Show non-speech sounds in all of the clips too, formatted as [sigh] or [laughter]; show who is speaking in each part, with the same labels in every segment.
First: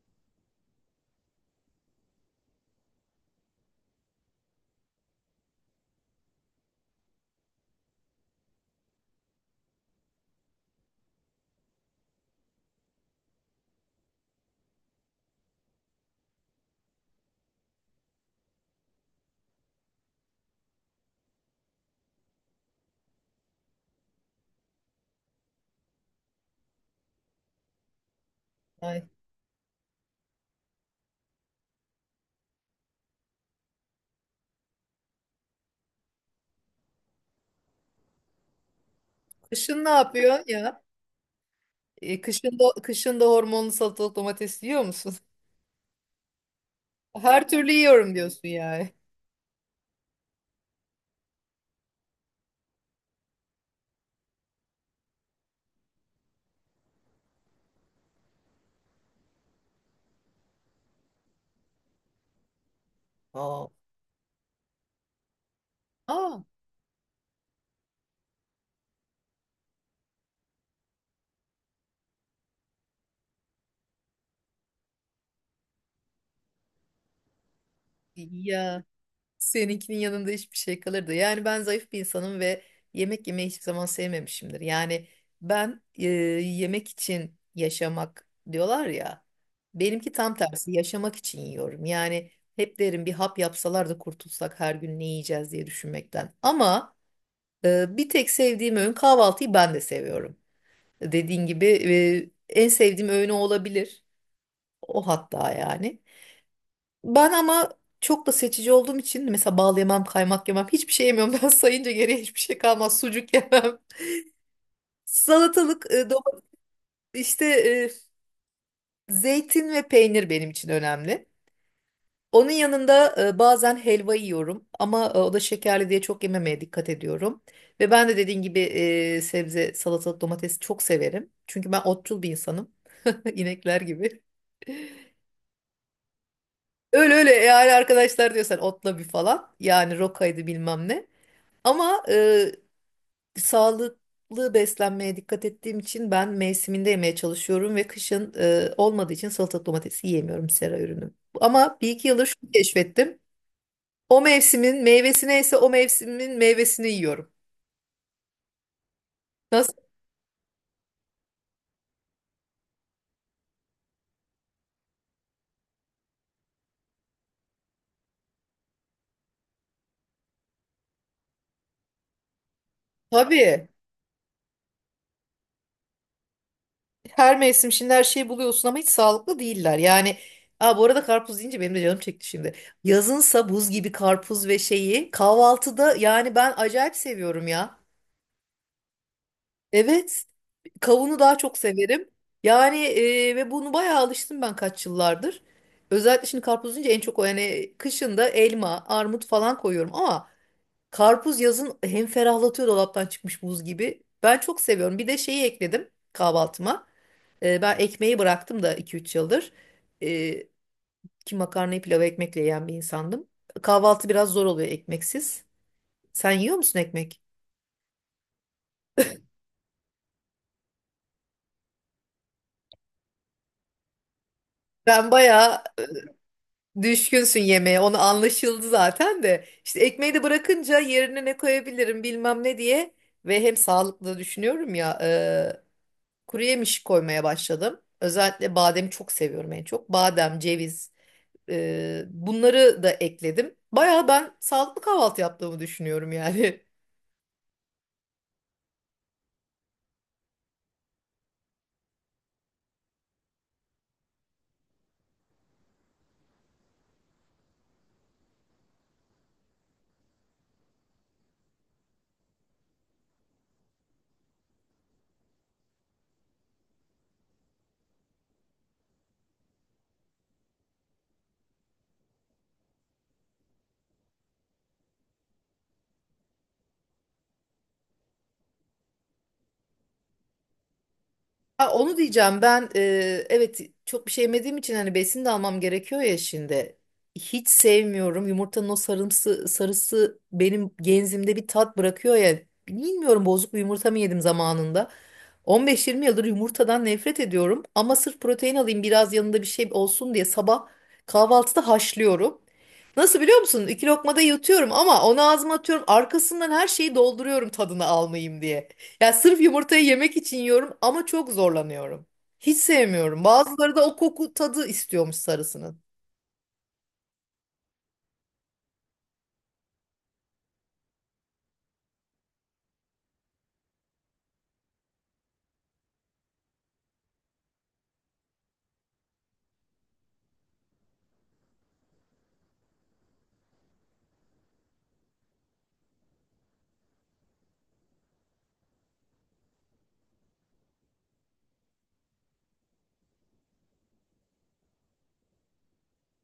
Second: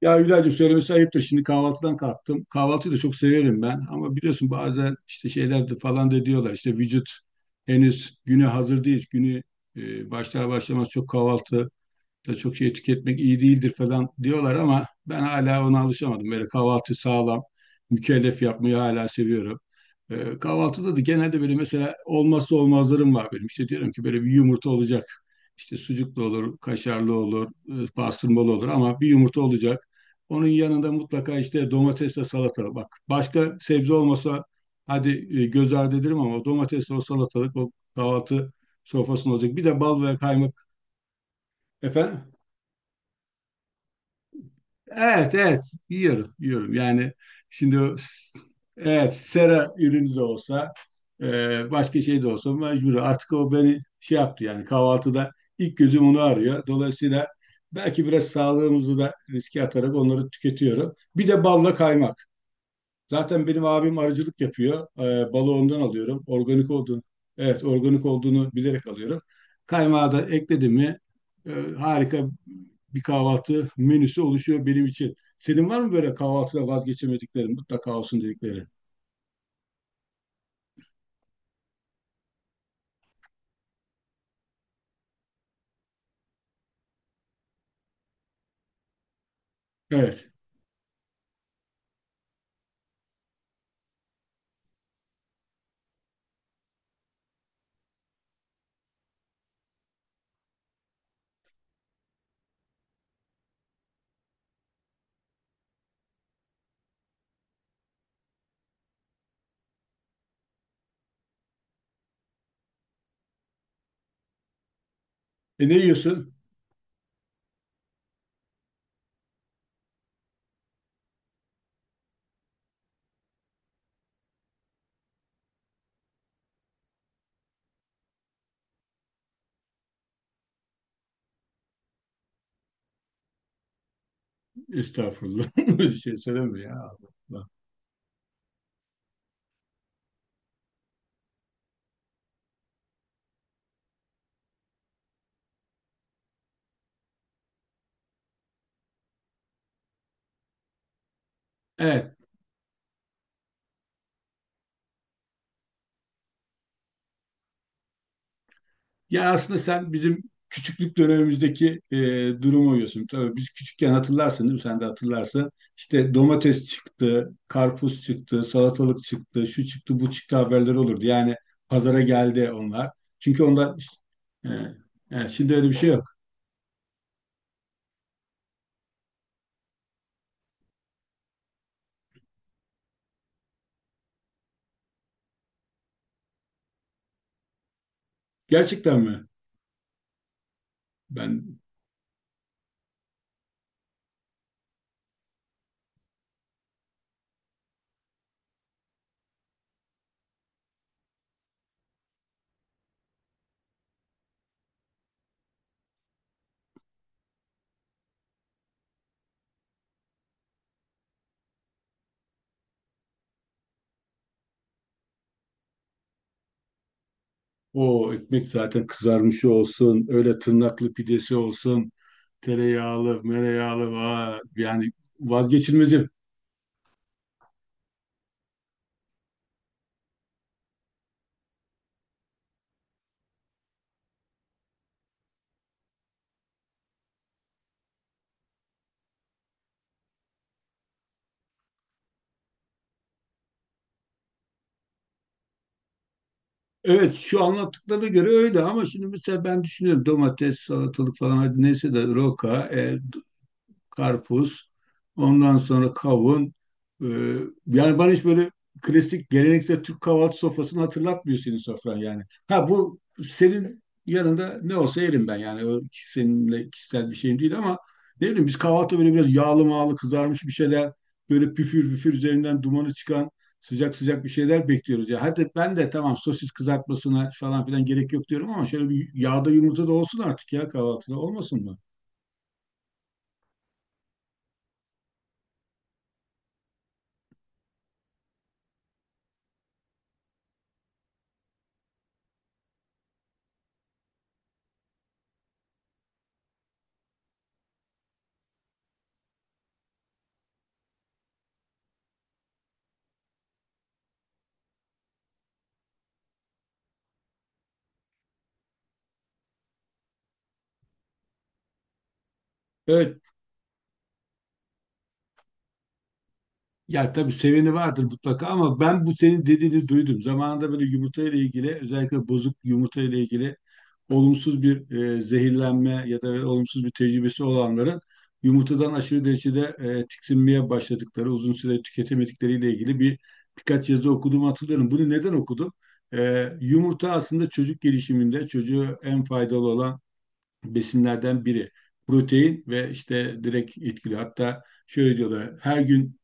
Speaker 1: Ya Hülya'cığım söylemesi ayıptır. Şimdi kahvaltıdan kalktım. Kahvaltıyı da çok severim ben. Ama biliyorsun bazen işte şeyler de falan da diyorlar. İşte vücut henüz güne hazır değil. Günü başlar başlamaz çok kahvaltı da çok şey tüketmek iyi değildir falan diyorlar ama ben hala ona alışamadım. Böyle kahvaltı sağlam, mükellef yapmayı hala seviyorum. Kahvaltıda da genelde böyle mesela olmazsa olmazlarım var benim. İşte diyorum ki böyle bir yumurta olacak. İşte sucuklu olur, kaşarlı olur, pastırmalı olur ama bir
Speaker 2: Ay.
Speaker 1: yumurta olacak. Onun yanında mutlaka işte domatesle salata. Bak başka sebze olmasa hadi göz ardı ederim ama o domatesle o salatalık o kahvaltı sofrasında olacak. Bir de
Speaker 2: Kışın ne
Speaker 1: bal ve
Speaker 2: yapıyorsun
Speaker 1: kaymak
Speaker 2: ya? E,
Speaker 1: efendim.
Speaker 2: kışın da, kışın da hormonlu salatalık domates yiyor musun?
Speaker 1: Evet, evet. Yiyorum, yiyorum. Yani
Speaker 2: [laughs] Her türlü
Speaker 1: şimdi
Speaker 2: yiyorum diyorsun yani.
Speaker 1: evet, sera ürünü de olsa, başka şey de olsa mecbur. Artık o beni şey yaptı yani kahvaltıda ilk gözüm onu arıyor. Dolayısıyla belki biraz sağlığımızı da riske atarak onları tüketiyorum. Bir de balla kaymak. Zaten benim
Speaker 2: Aa,
Speaker 1: abim arıcılık yapıyor. Balı ondan alıyorum.
Speaker 2: aa,
Speaker 1: Organik olduğunu, evet organik olduğunu bilerek alıyorum. Kaymağı da ekledim mi e, harika bir kahvaltı menüsü oluşuyor benim için. Senin var mı böyle kahvaltıda vazgeçemediklerin, mutlaka olsun dedikleri?
Speaker 2: ya seninkinin yanında hiçbir şey kalırdı. Yani ben zayıf bir insanım ve yemek yemeyi hiçbir zaman sevmemişimdir. Yani ben yemek için yaşamak diyorlar ya. Benimki
Speaker 1: Evet.
Speaker 2: tam tersi yaşamak için yiyorum. Yani hep derim bir hap yapsalar da kurtulsak her gün ne yiyeceğiz diye düşünmekten. Ama Bir tek sevdiğim öğün kahvaltıyı ben de seviyorum. Dediğin gibi en sevdiğim öğün o olabilir. O hatta yani. Ben ama çok da seçici olduğum için mesela bal yemem, kaymak yemem, hiçbir şey yemiyorum. [laughs] Ben sayınca geriye hiçbir şey kalmaz. Sucuk yemem. [laughs]
Speaker 1: E ne
Speaker 2: Salatalık,
Speaker 1: yiyorsun?
Speaker 2: domates, işte, zeytin ve peynir benim için önemli. Onun yanında bazen helva yiyorum ama o da şekerli diye çok yememeye dikkat ediyorum. Ve ben de dediğin gibi sebze, salatalık, domatesi çok severim. Çünkü ben otçul bir insanım. [laughs] İnekler gibi.
Speaker 1: Estağfurullah. [laughs] Böyle şey söyleme ya.
Speaker 2: Öyle öyle
Speaker 1: Allah.
Speaker 2: yani arkadaşlar diyorsan otla bir falan. Yani rokaydı bilmem ne. Ama sağlıklı beslenmeye dikkat ettiğim için ben mevsiminde yemeye çalışıyorum ve kışın olmadığı için salatalık domatesi yiyemiyorum sera ürünü. Ama bir iki
Speaker 1: Evet.
Speaker 2: yıldır şunu keşfettim. O mevsimin meyvesi neyse o mevsimin meyvesini yiyorum.
Speaker 1: Yani aslında
Speaker 2: Nasıl?
Speaker 1: sen bizim küçüklük dönemimizdeki durumu uyuyorsun. Tabii biz küçükken hatırlarsın değil mi? Sen de hatırlarsın. İşte domates çıktı, karpuz çıktı, salatalık çıktı, şu çıktı, bu çıktı haberleri olurdu. Yani pazara geldi onlar. Çünkü
Speaker 2: Tabii.
Speaker 1: onlar e, yani şimdi öyle bir şey yok.
Speaker 2: Her mevsim şimdi her şeyi buluyorsun ama hiç sağlıklı değiller. Yani aa, bu arada karpuz deyince benim de canım çekti şimdi. Yazınsa buz gibi karpuz ve şeyi kahvaltıda yani ben acayip seviyorum ya.
Speaker 1: Gerçekten mi?
Speaker 2: Evet, kavunu daha çok
Speaker 1: Ben
Speaker 2: severim. Yani ve bunu bayağı alıştım ben kaç yıllardır. Özellikle şimdi karpuz deyince en çok o yani kışında elma, armut falan koyuyorum ama karpuz yazın hem ferahlatıyor dolaptan çıkmış buz gibi. Ben çok seviyorum. Bir de şeyi ekledim kahvaltıma. Ben ekmeği bıraktım da iki üç yıldır. Ee, Ki makarnayı pilav ekmekle yiyen bir insandım. Kahvaltı biraz zor oluyor ekmeksiz. Sen yiyor musun ekmek?
Speaker 1: o ekmek zaten kızarmışı olsun, öyle tırnaklı pidesi olsun, tereyağlı, mereyağlı, vay, yani
Speaker 2: Ben bayağı
Speaker 1: vazgeçilmezim.
Speaker 2: düşkünsün yemeğe. Onu anlaşıldı zaten de. İşte ekmeği de bırakınca yerine ne koyabilirim bilmem ne diye. Ve hem sağlıklı da düşünüyorum ya. Kuru yemiş koymaya başladım. Özellikle bademi çok seviyorum en çok. Badem, ceviz, bunları da ekledim. Baya ben sağlıklı kahvaltı yaptığımı düşünüyorum yani. [laughs]
Speaker 1: Evet, şu anlattıklarına göre öyle ama şimdi mesela ben düşünüyorum domates, salatalık falan hadi neyse de roka, karpuz, ondan sonra kavun. Ee, Yani bana hiç böyle klasik geleneksel Türk kahvaltı sofrasını hatırlatmıyor senin sofran yani. Ha, bu senin yanında ne olsa yerim ben yani o seninle kişisel bir şeyim değil ama ne bileyim biz kahvaltı böyle biraz yağlı mağlı kızarmış bir şeyler, böyle püfür püfür üzerinden dumanı çıkan sıcak sıcak bir şeyler bekliyoruz ya. Hadi ben de tamam, sosis kızartmasına falan filan gerek yok diyorum ama şöyle bir yağda yumurta da olsun artık ya, kahvaltıda olmasın
Speaker 2: Ha,
Speaker 1: mı?
Speaker 2: onu diyeceğim ben evet çok bir şey yemediğim için hani besin de almam gerekiyor ya şimdi. Hiç sevmiyorum yumurtanın o sarımsı sarısı benim genzimde bir tat bırakıyor ya. Bilmiyorum bozuk bir yumurta mı yedim zamanında. 15-20 yıldır yumurtadan nefret ediyorum ama sırf protein alayım biraz yanında bir şey olsun diye sabah kahvaltıda haşlıyorum. Nasıl biliyor musun? İki lokmada yutuyorum ama onu ağzıma atıyorum arkasından her şeyi dolduruyorum tadını almayayım diye. Ya sırf yumurtayı yemek için yiyorum ama çok zorlanıyorum. Hiç
Speaker 1: Evet.
Speaker 2: sevmiyorum. Bazıları da o koku tadı istiyormuş sarısının.
Speaker 1: Ya tabii, seveni vardır mutlaka ama ben bu senin dediğini duydum. Zamanında böyle yumurta ile ilgili, özellikle bozuk yumurta ile ilgili olumsuz bir zehirlenme ya da olumsuz bir tecrübesi olanların yumurtadan aşırı derecede tiksinmeye başladıkları, uzun süre tüketemedikleriyle ilgili bir birkaç yazı okuduğumu hatırlıyorum. Bunu neden okudum? Yumurta aslında çocuk gelişiminde çocuğu en faydalı olan besinlerden biri. Protein ve işte direkt etkili. Hatta şöyle diyorlar, her gün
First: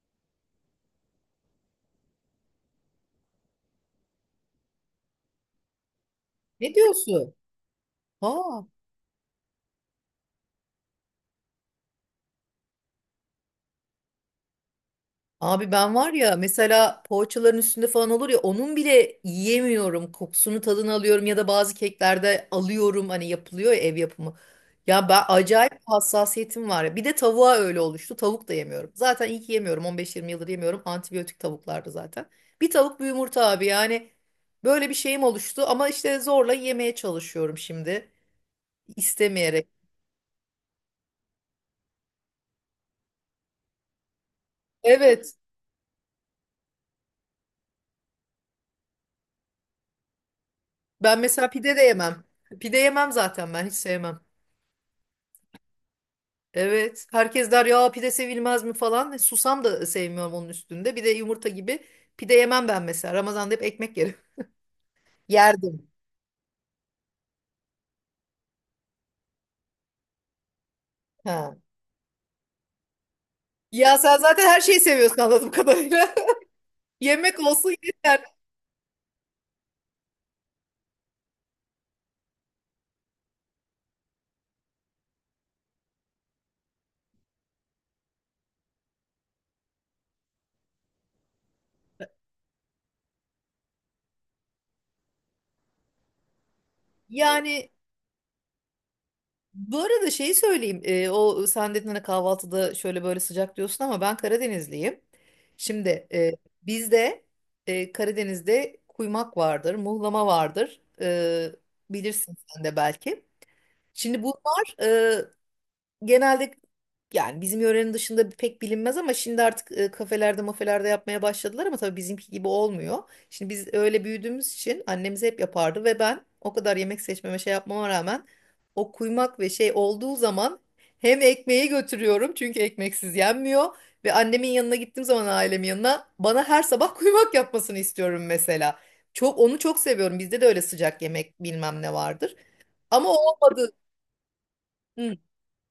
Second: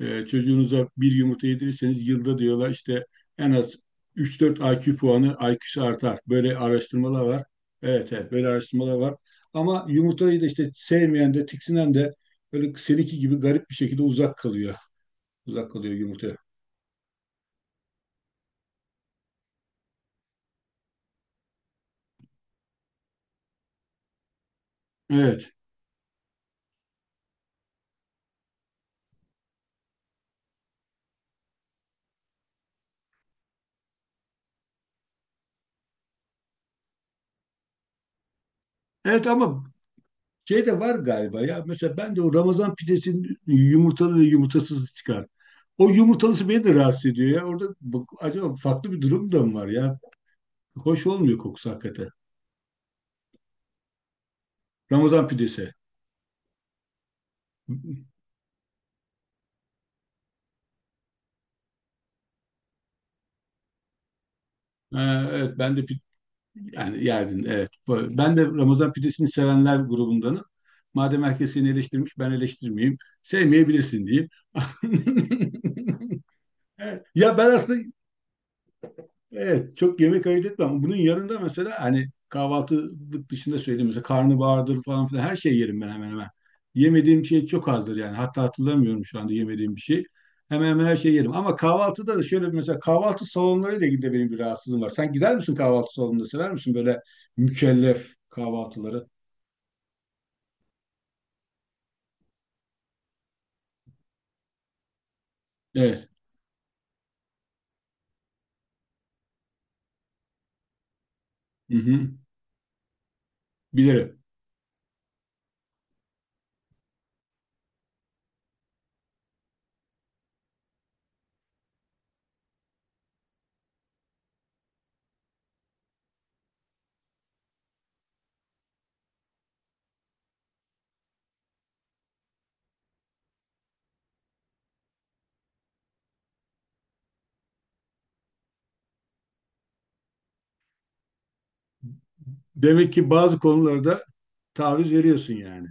Speaker 1: çocuğunuza bir yumurta yedirirseniz yılda diyorlar işte en az 3-4 IQ puanı IQ'su artar. Böyle
Speaker 2: Ne
Speaker 1: araştırmalar
Speaker 2: diyorsun?
Speaker 1: var. Evet, evet
Speaker 2: Ha.
Speaker 1: böyle araştırmalar var. Ama yumurtayı da işte sevmeyen de tiksinen de böyle seninki gibi garip bir şekilde uzak kalıyor. Uzak
Speaker 2: Abi
Speaker 1: kalıyor
Speaker 2: ben var
Speaker 1: yumurta.
Speaker 2: ya mesela poğaçaların üstünde falan olur ya onun bile yiyemiyorum. Kokusunu tadını alıyorum ya da bazı keklerde alıyorum hani yapılıyor ya ev yapımı. Ya ben
Speaker 1: Evet.
Speaker 2: acayip hassasiyetim var ya. Bir de tavuğa öyle oluştu. Tavuk da yemiyorum. Zaten iyi ki yemiyorum. 15-20 yıldır yemiyorum. Antibiyotik tavuklardı zaten. Bir tavuk bir yumurta abi yani böyle bir şeyim oluştu ama işte zorla yemeye çalışıyorum şimdi
Speaker 1: Evet ama
Speaker 2: istemeyerek.
Speaker 1: şey de var galiba ya. Mesela ben de o Ramazan pidesinin yumurtalı ve yumurtasız çıkar.
Speaker 2: Evet
Speaker 1: O yumurtalısı beni de rahatsız ediyor ya. Orada acaba farklı bir durum da mı var ya? Hoş
Speaker 2: ben
Speaker 1: olmuyor
Speaker 2: mesela
Speaker 1: kokusu
Speaker 2: pide de
Speaker 1: hakikaten.
Speaker 2: yemem. Pide yemem zaten ben hiç sevmem.
Speaker 1: Ramazan pidesi.
Speaker 2: Evet. Herkes der ya
Speaker 1: Ee,
Speaker 2: pide sevilmez mi falan. Susam da sevmiyorum onun üstünde. Bir de yumurta gibi pide yemem ben mesela. Ramazan'da hep ekmek yerim. [laughs]
Speaker 1: evet,
Speaker 2: Yerdim.
Speaker 1: yani yerdin, evet. Ben de Ramazan pidesini sevenler grubundanım. Madem herkes
Speaker 2: Ha.
Speaker 1: seni eleştirmiş ben eleştirmeyeyim.
Speaker 2: Ya
Speaker 1: Sevmeyebilirsin
Speaker 2: sen
Speaker 1: diyeyim.
Speaker 2: zaten her şeyi seviyorsun anladığım kadarıyla.
Speaker 1: [laughs]
Speaker 2: [laughs]
Speaker 1: Evet. Ya
Speaker 2: Yemek
Speaker 1: ben
Speaker 2: olsun
Speaker 1: aslında
Speaker 2: yeter.
Speaker 1: evet, çok yemek ayırt etmem. Bunun yanında mesela hani kahvaltılık dışında söyleyeyim, mesela karnabahardır falan filan her şey yerim ben hemen hemen. Yemediğim şey çok azdır yani. Hatta hatırlamıyorum şu anda yemediğim bir şey. Hemen hemen her şeyi yerim. Ama kahvaltıda da şöyle bir, mesela kahvaltı salonlarıyla ilgili de benim bir rahatsızlığım var. Sen gider misin kahvaltı salonunda? Sever misin böyle
Speaker 2: Yani
Speaker 1: mükellef kahvaltıları?
Speaker 2: bu arada şeyi söyleyeyim. O sen dedin hani kahvaltıda şöyle böyle sıcak diyorsun ama ben Karadenizliyim.
Speaker 1: Evet.
Speaker 2: Şimdi bizde Karadeniz'de kuymak vardır, muhlama vardır.
Speaker 1: Hı hı.
Speaker 2: Bilirsin sen de belki.
Speaker 1: Bilirim.
Speaker 2: Şimdi bu var. Genelde yani bizim yörenin dışında pek bilinmez ama şimdi artık kafelerde mafelerde yapmaya başladılar ama tabii bizimki gibi olmuyor. Şimdi biz öyle büyüdüğümüz için annemiz hep yapardı ve ben o kadar yemek seçmeme şey yapmama rağmen o kuymak ve şey olduğu zaman hem ekmeği götürüyorum çünkü ekmeksiz yenmiyor ve annemin yanına gittiğim zaman ailemin yanına bana her sabah kuymak yapmasını istiyorum mesela. Çok onu çok seviyorum. Bizde de öyle sıcak yemek bilmem ne vardır.
Speaker 1: Demek
Speaker 2: Ama
Speaker 1: ki
Speaker 2: o
Speaker 1: bazı
Speaker 2: olmadı.
Speaker 1: konularda taviz
Speaker 2: Hı.
Speaker 1: veriyorsun yani.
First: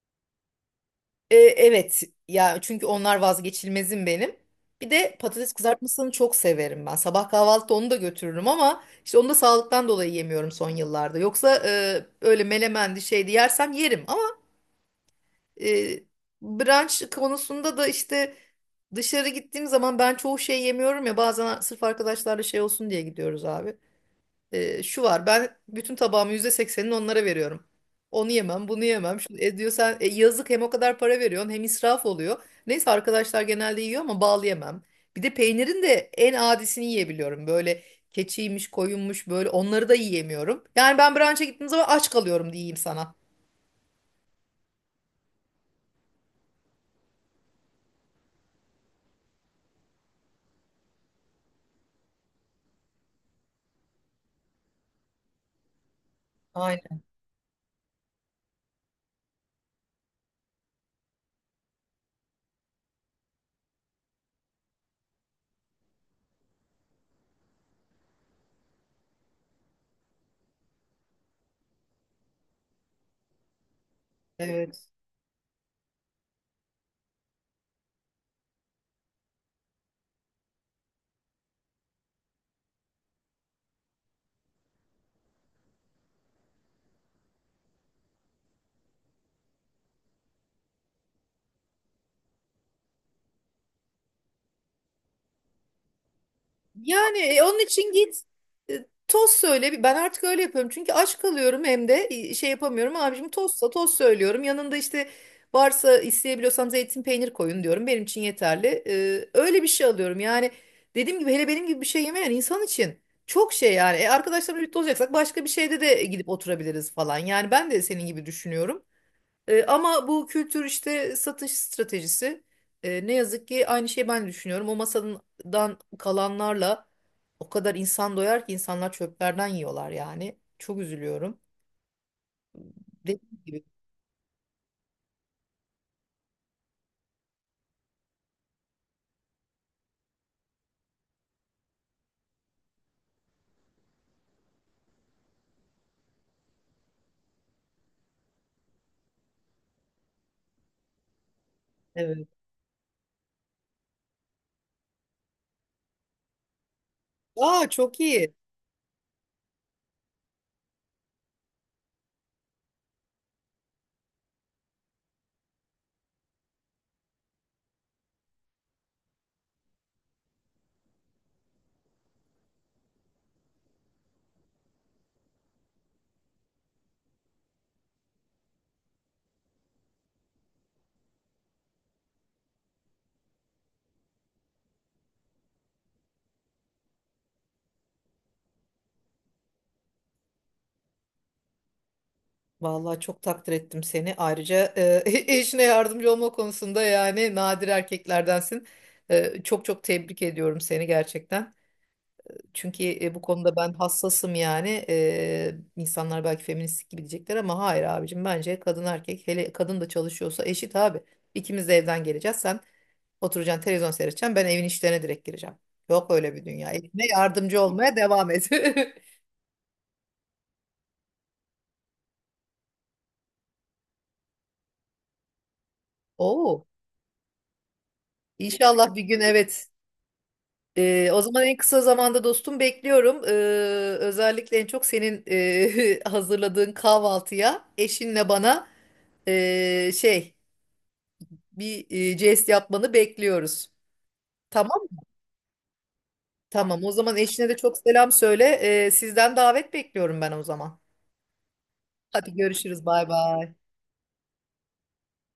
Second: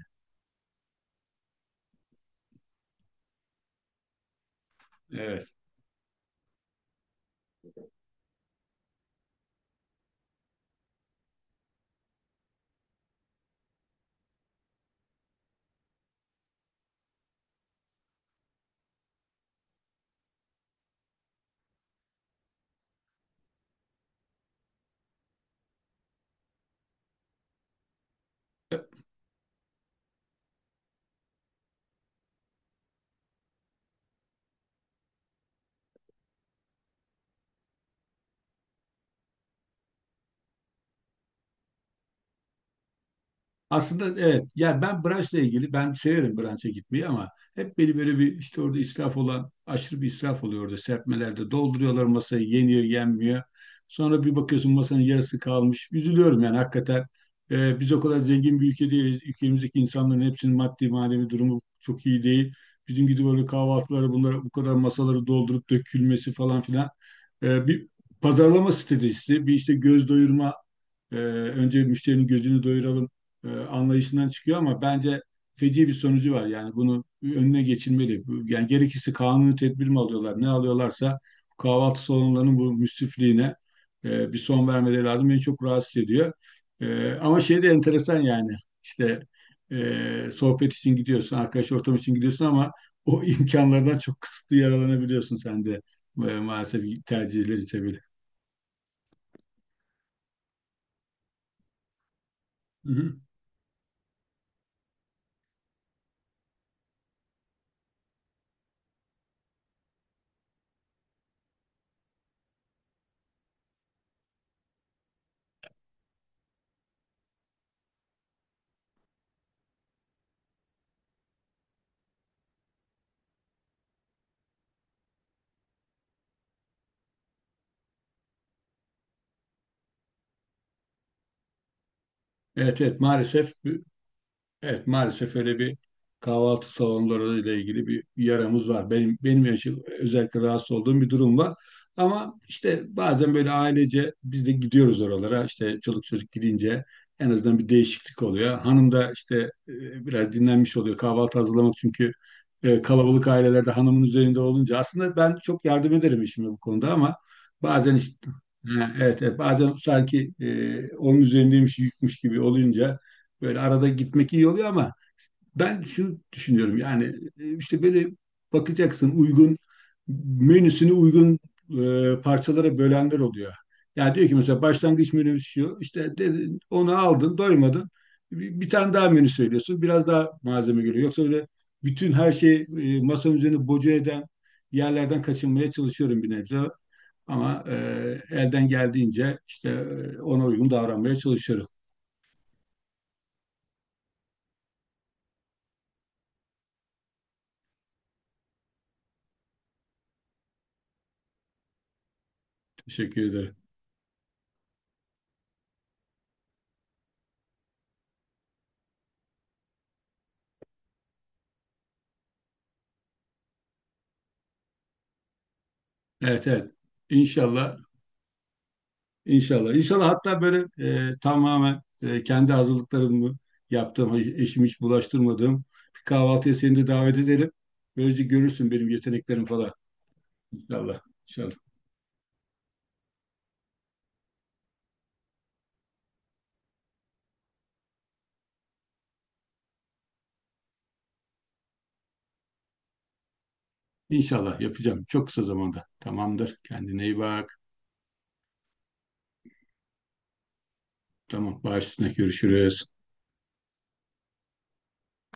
Speaker 2: Evet ya çünkü onlar vazgeçilmezim benim. Bir de
Speaker 1: Evet.
Speaker 2: patates kızartmasını çok severim ben. Sabah kahvaltıda onu da götürürüm ama işte onu da sağlıktan dolayı yemiyorum son yıllarda. Yoksa öyle melemendi şeydi yersem yerim ama e, brunch konusunda da işte dışarı gittiğim zaman ben çoğu şey yemiyorum ya bazen sırf arkadaşlarla şey olsun diye gidiyoruz abi. Şu var ben bütün tabağımı %80'ini onlara veriyorum. Onu yemem, bunu yemem. Şunu, diyor sen yazık hem o kadar para veriyorsun hem israf oluyor. Neyse arkadaşlar genelde yiyor ama bal yemem. Bir de peynirin de en adisini yiyebiliyorum. Böyle keçiymiş, koyunmuş böyle onları da yiyemiyorum. Yani ben brunch'a gittiğim zaman aç kalıyorum diyeyim sana.
Speaker 1: Aslında evet. Yani ben branşla ilgili, ben severim branşa gitmeyi ama hep beni böyle bir, işte orada israf olan, aşırı bir israf oluyor orada serpmelerde. Dolduruyorlar masayı, yeniyor yenmiyor. Sonra bir bakıyorsun masanın yarısı kalmış. Üzülüyorum yani
Speaker 2: Aynen
Speaker 1: hakikaten. Biz o kadar zengin bir ülke değiliz. Ülkemizdeki insanların hepsinin maddi manevi durumu çok iyi değil. Bizim gibi böyle kahvaltıları, bunlara bu kadar masaları doldurup dökülmesi falan filan. Bir pazarlama stratejisi, bir işte göz doyurma, önce müşterinin gözünü doyuralım anlayışından çıkıyor ama
Speaker 2: evet.
Speaker 1: bence feci bir sonucu var. Yani bunu önüne geçilmeli. Yani gerekirse kanuni tedbir mi alıyorlar, ne alıyorlarsa, kahvaltı salonlarının bu müsrifliğine bir son vermeleri lazım. Beni çok rahatsız ediyor. Ama şey de enteresan yani, işte sohbet için gidiyorsun, arkadaş ortamı için gidiyorsun ama o [laughs] imkanlardan çok kısıtlı yararlanabiliyorsun sen de, maalesef
Speaker 2: Yani onun
Speaker 1: tercihleri
Speaker 2: için
Speaker 1: sebebiyle.
Speaker 2: git tost söyle. Bir- Ben artık öyle yapıyorum. Çünkü aç kalıyorum hem de şey
Speaker 1: Hı
Speaker 2: yapamıyorum.
Speaker 1: hı.
Speaker 2: Abicim tostsa tost söylüyorum. Yanında işte varsa isteyebiliyorsam zeytin peynir koyun diyorum. Benim için yeterli. Öyle bir şey alıyorum. Yani dediğim gibi hele benim gibi bir şey yemeyen insan için çok şey yani. Arkadaşlarımla birlikte olacaksak başka bir şeyde de gidip oturabiliriz falan. Yani ben de senin gibi düşünüyorum. Ama bu kültür işte satış stratejisi. Ne yazık ki aynı şeyi ben de düşünüyorum. O masadan kalanlarla o kadar insan doyar ki insanlar çöplerden yiyorlar yani. Çok üzülüyorum.
Speaker 1: Evet, evet,
Speaker 2: Dediğim
Speaker 1: maalesef.
Speaker 2: gibi.
Speaker 1: Evet, maalesef öyle bir, kahvaltı salonları ile ilgili bir yaramız var. Benim yaşım, özellikle rahatsız olduğum bir durum var. Ama işte bazen böyle ailece biz de gidiyoruz oralara. İşte çoluk çocuk gidince en azından bir değişiklik oluyor. Hanım da işte biraz dinlenmiş oluyor, kahvaltı hazırlamak çünkü
Speaker 2: Evet.
Speaker 1: kalabalık ailelerde hanımın üzerinde olunca. Aslında ben çok yardım ederim eşime bu konuda ama
Speaker 2: Aa
Speaker 1: bazen
Speaker 2: çok
Speaker 1: işte.
Speaker 2: iyi.
Speaker 1: Ha, evet, evet, bazen sanki onun üzerindeymiş, yükmüş gibi olunca. Böyle arada gitmek iyi oluyor ama ben şunu düşünüyorum yani, işte böyle bakacaksın, uygun menüsünü uygun parçalara bölenler oluyor. Yani diyor ki mesela, başlangıç menüsü şu işte dedin, onu aldın doymadın, bir tane daha menü söylüyorsun, biraz daha malzeme geliyor. Yoksa öyle bütün her şey masanın üzerine boca eden yerlerden kaçınmaya çalışıyorum bir nebze ama elden geldiğince işte ona uygun davranmaya çalışıyorum.
Speaker 2: Vallahi çok takdir ettim seni. Ayrıca [laughs] eşine yardımcı olma konusunda yani nadir erkeklerdensin. Çok çok tebrik ediyorum seni gerçekten. Çünkü bu
Speaker 1: Teşekkür ederim.
Speaker 2: konuda ben hassasım yani. İnsanlar belki feministlik gibi diyecekler ama hayır abicim bence kadın erkek hele kadın da çalışıyorsa eşit abi. İkimiz de evden geleceğiz. Sen oturacaksın televizyon seyredeceksin. Ben evin işlerine direkt gireceğim. Yok öyle bir
Speaker 1: Evet, evet.
Speaker 2: dünya. Eline yardımcı
Speaker 1: İnşallah,
Speaker 2: olmaya devam et.
Speaker 1: inşallah. İnşallah hatta böyle tamamen kendi hazırlıklarımı yaptığım, eşimi hiç bulaştırmadığım bir
Speaker 2: [laughs]
Speaker 1: kahvaltıya
Speaker 2: Oo,
Speaker 1: seni de davet edelim. Böylece görürsün benim
Speaker 2: inşallah bir gün
Speaker 1: yeteneklerim
Speaker 2: evet.
Speaker 1: falan. İnşallah,
Speaker 2: O zaman
Speaker 1: inşallah.
Speaker 2: en kısa zamanda dostum bekliyorum. Özellikle en çok senin [laughs] hazırladığın kahvaltıya eşinle bana eee, şey bir jest yapmanı bekliyoruz.
Speaker 1: İnşallah
Speaker 2: Tamam,
Speaker 1: yapacağım. Çok kısa zamanda. Tamamdır.
Speaker 2: tamam. O
Speaker 1: Kendine iyi
Speaker 2: zaman eşine de
Speaker 1: bak.
Speaker 2: çok selam söyle. Sizden davet bekliyorum ben o zaman.
Speaker 1: Tamam, baş üstüne.
Speaker 2: Hadi
Speaker 1: Görüşürüz.
Speaker 2: görüşürüz. Bay bay.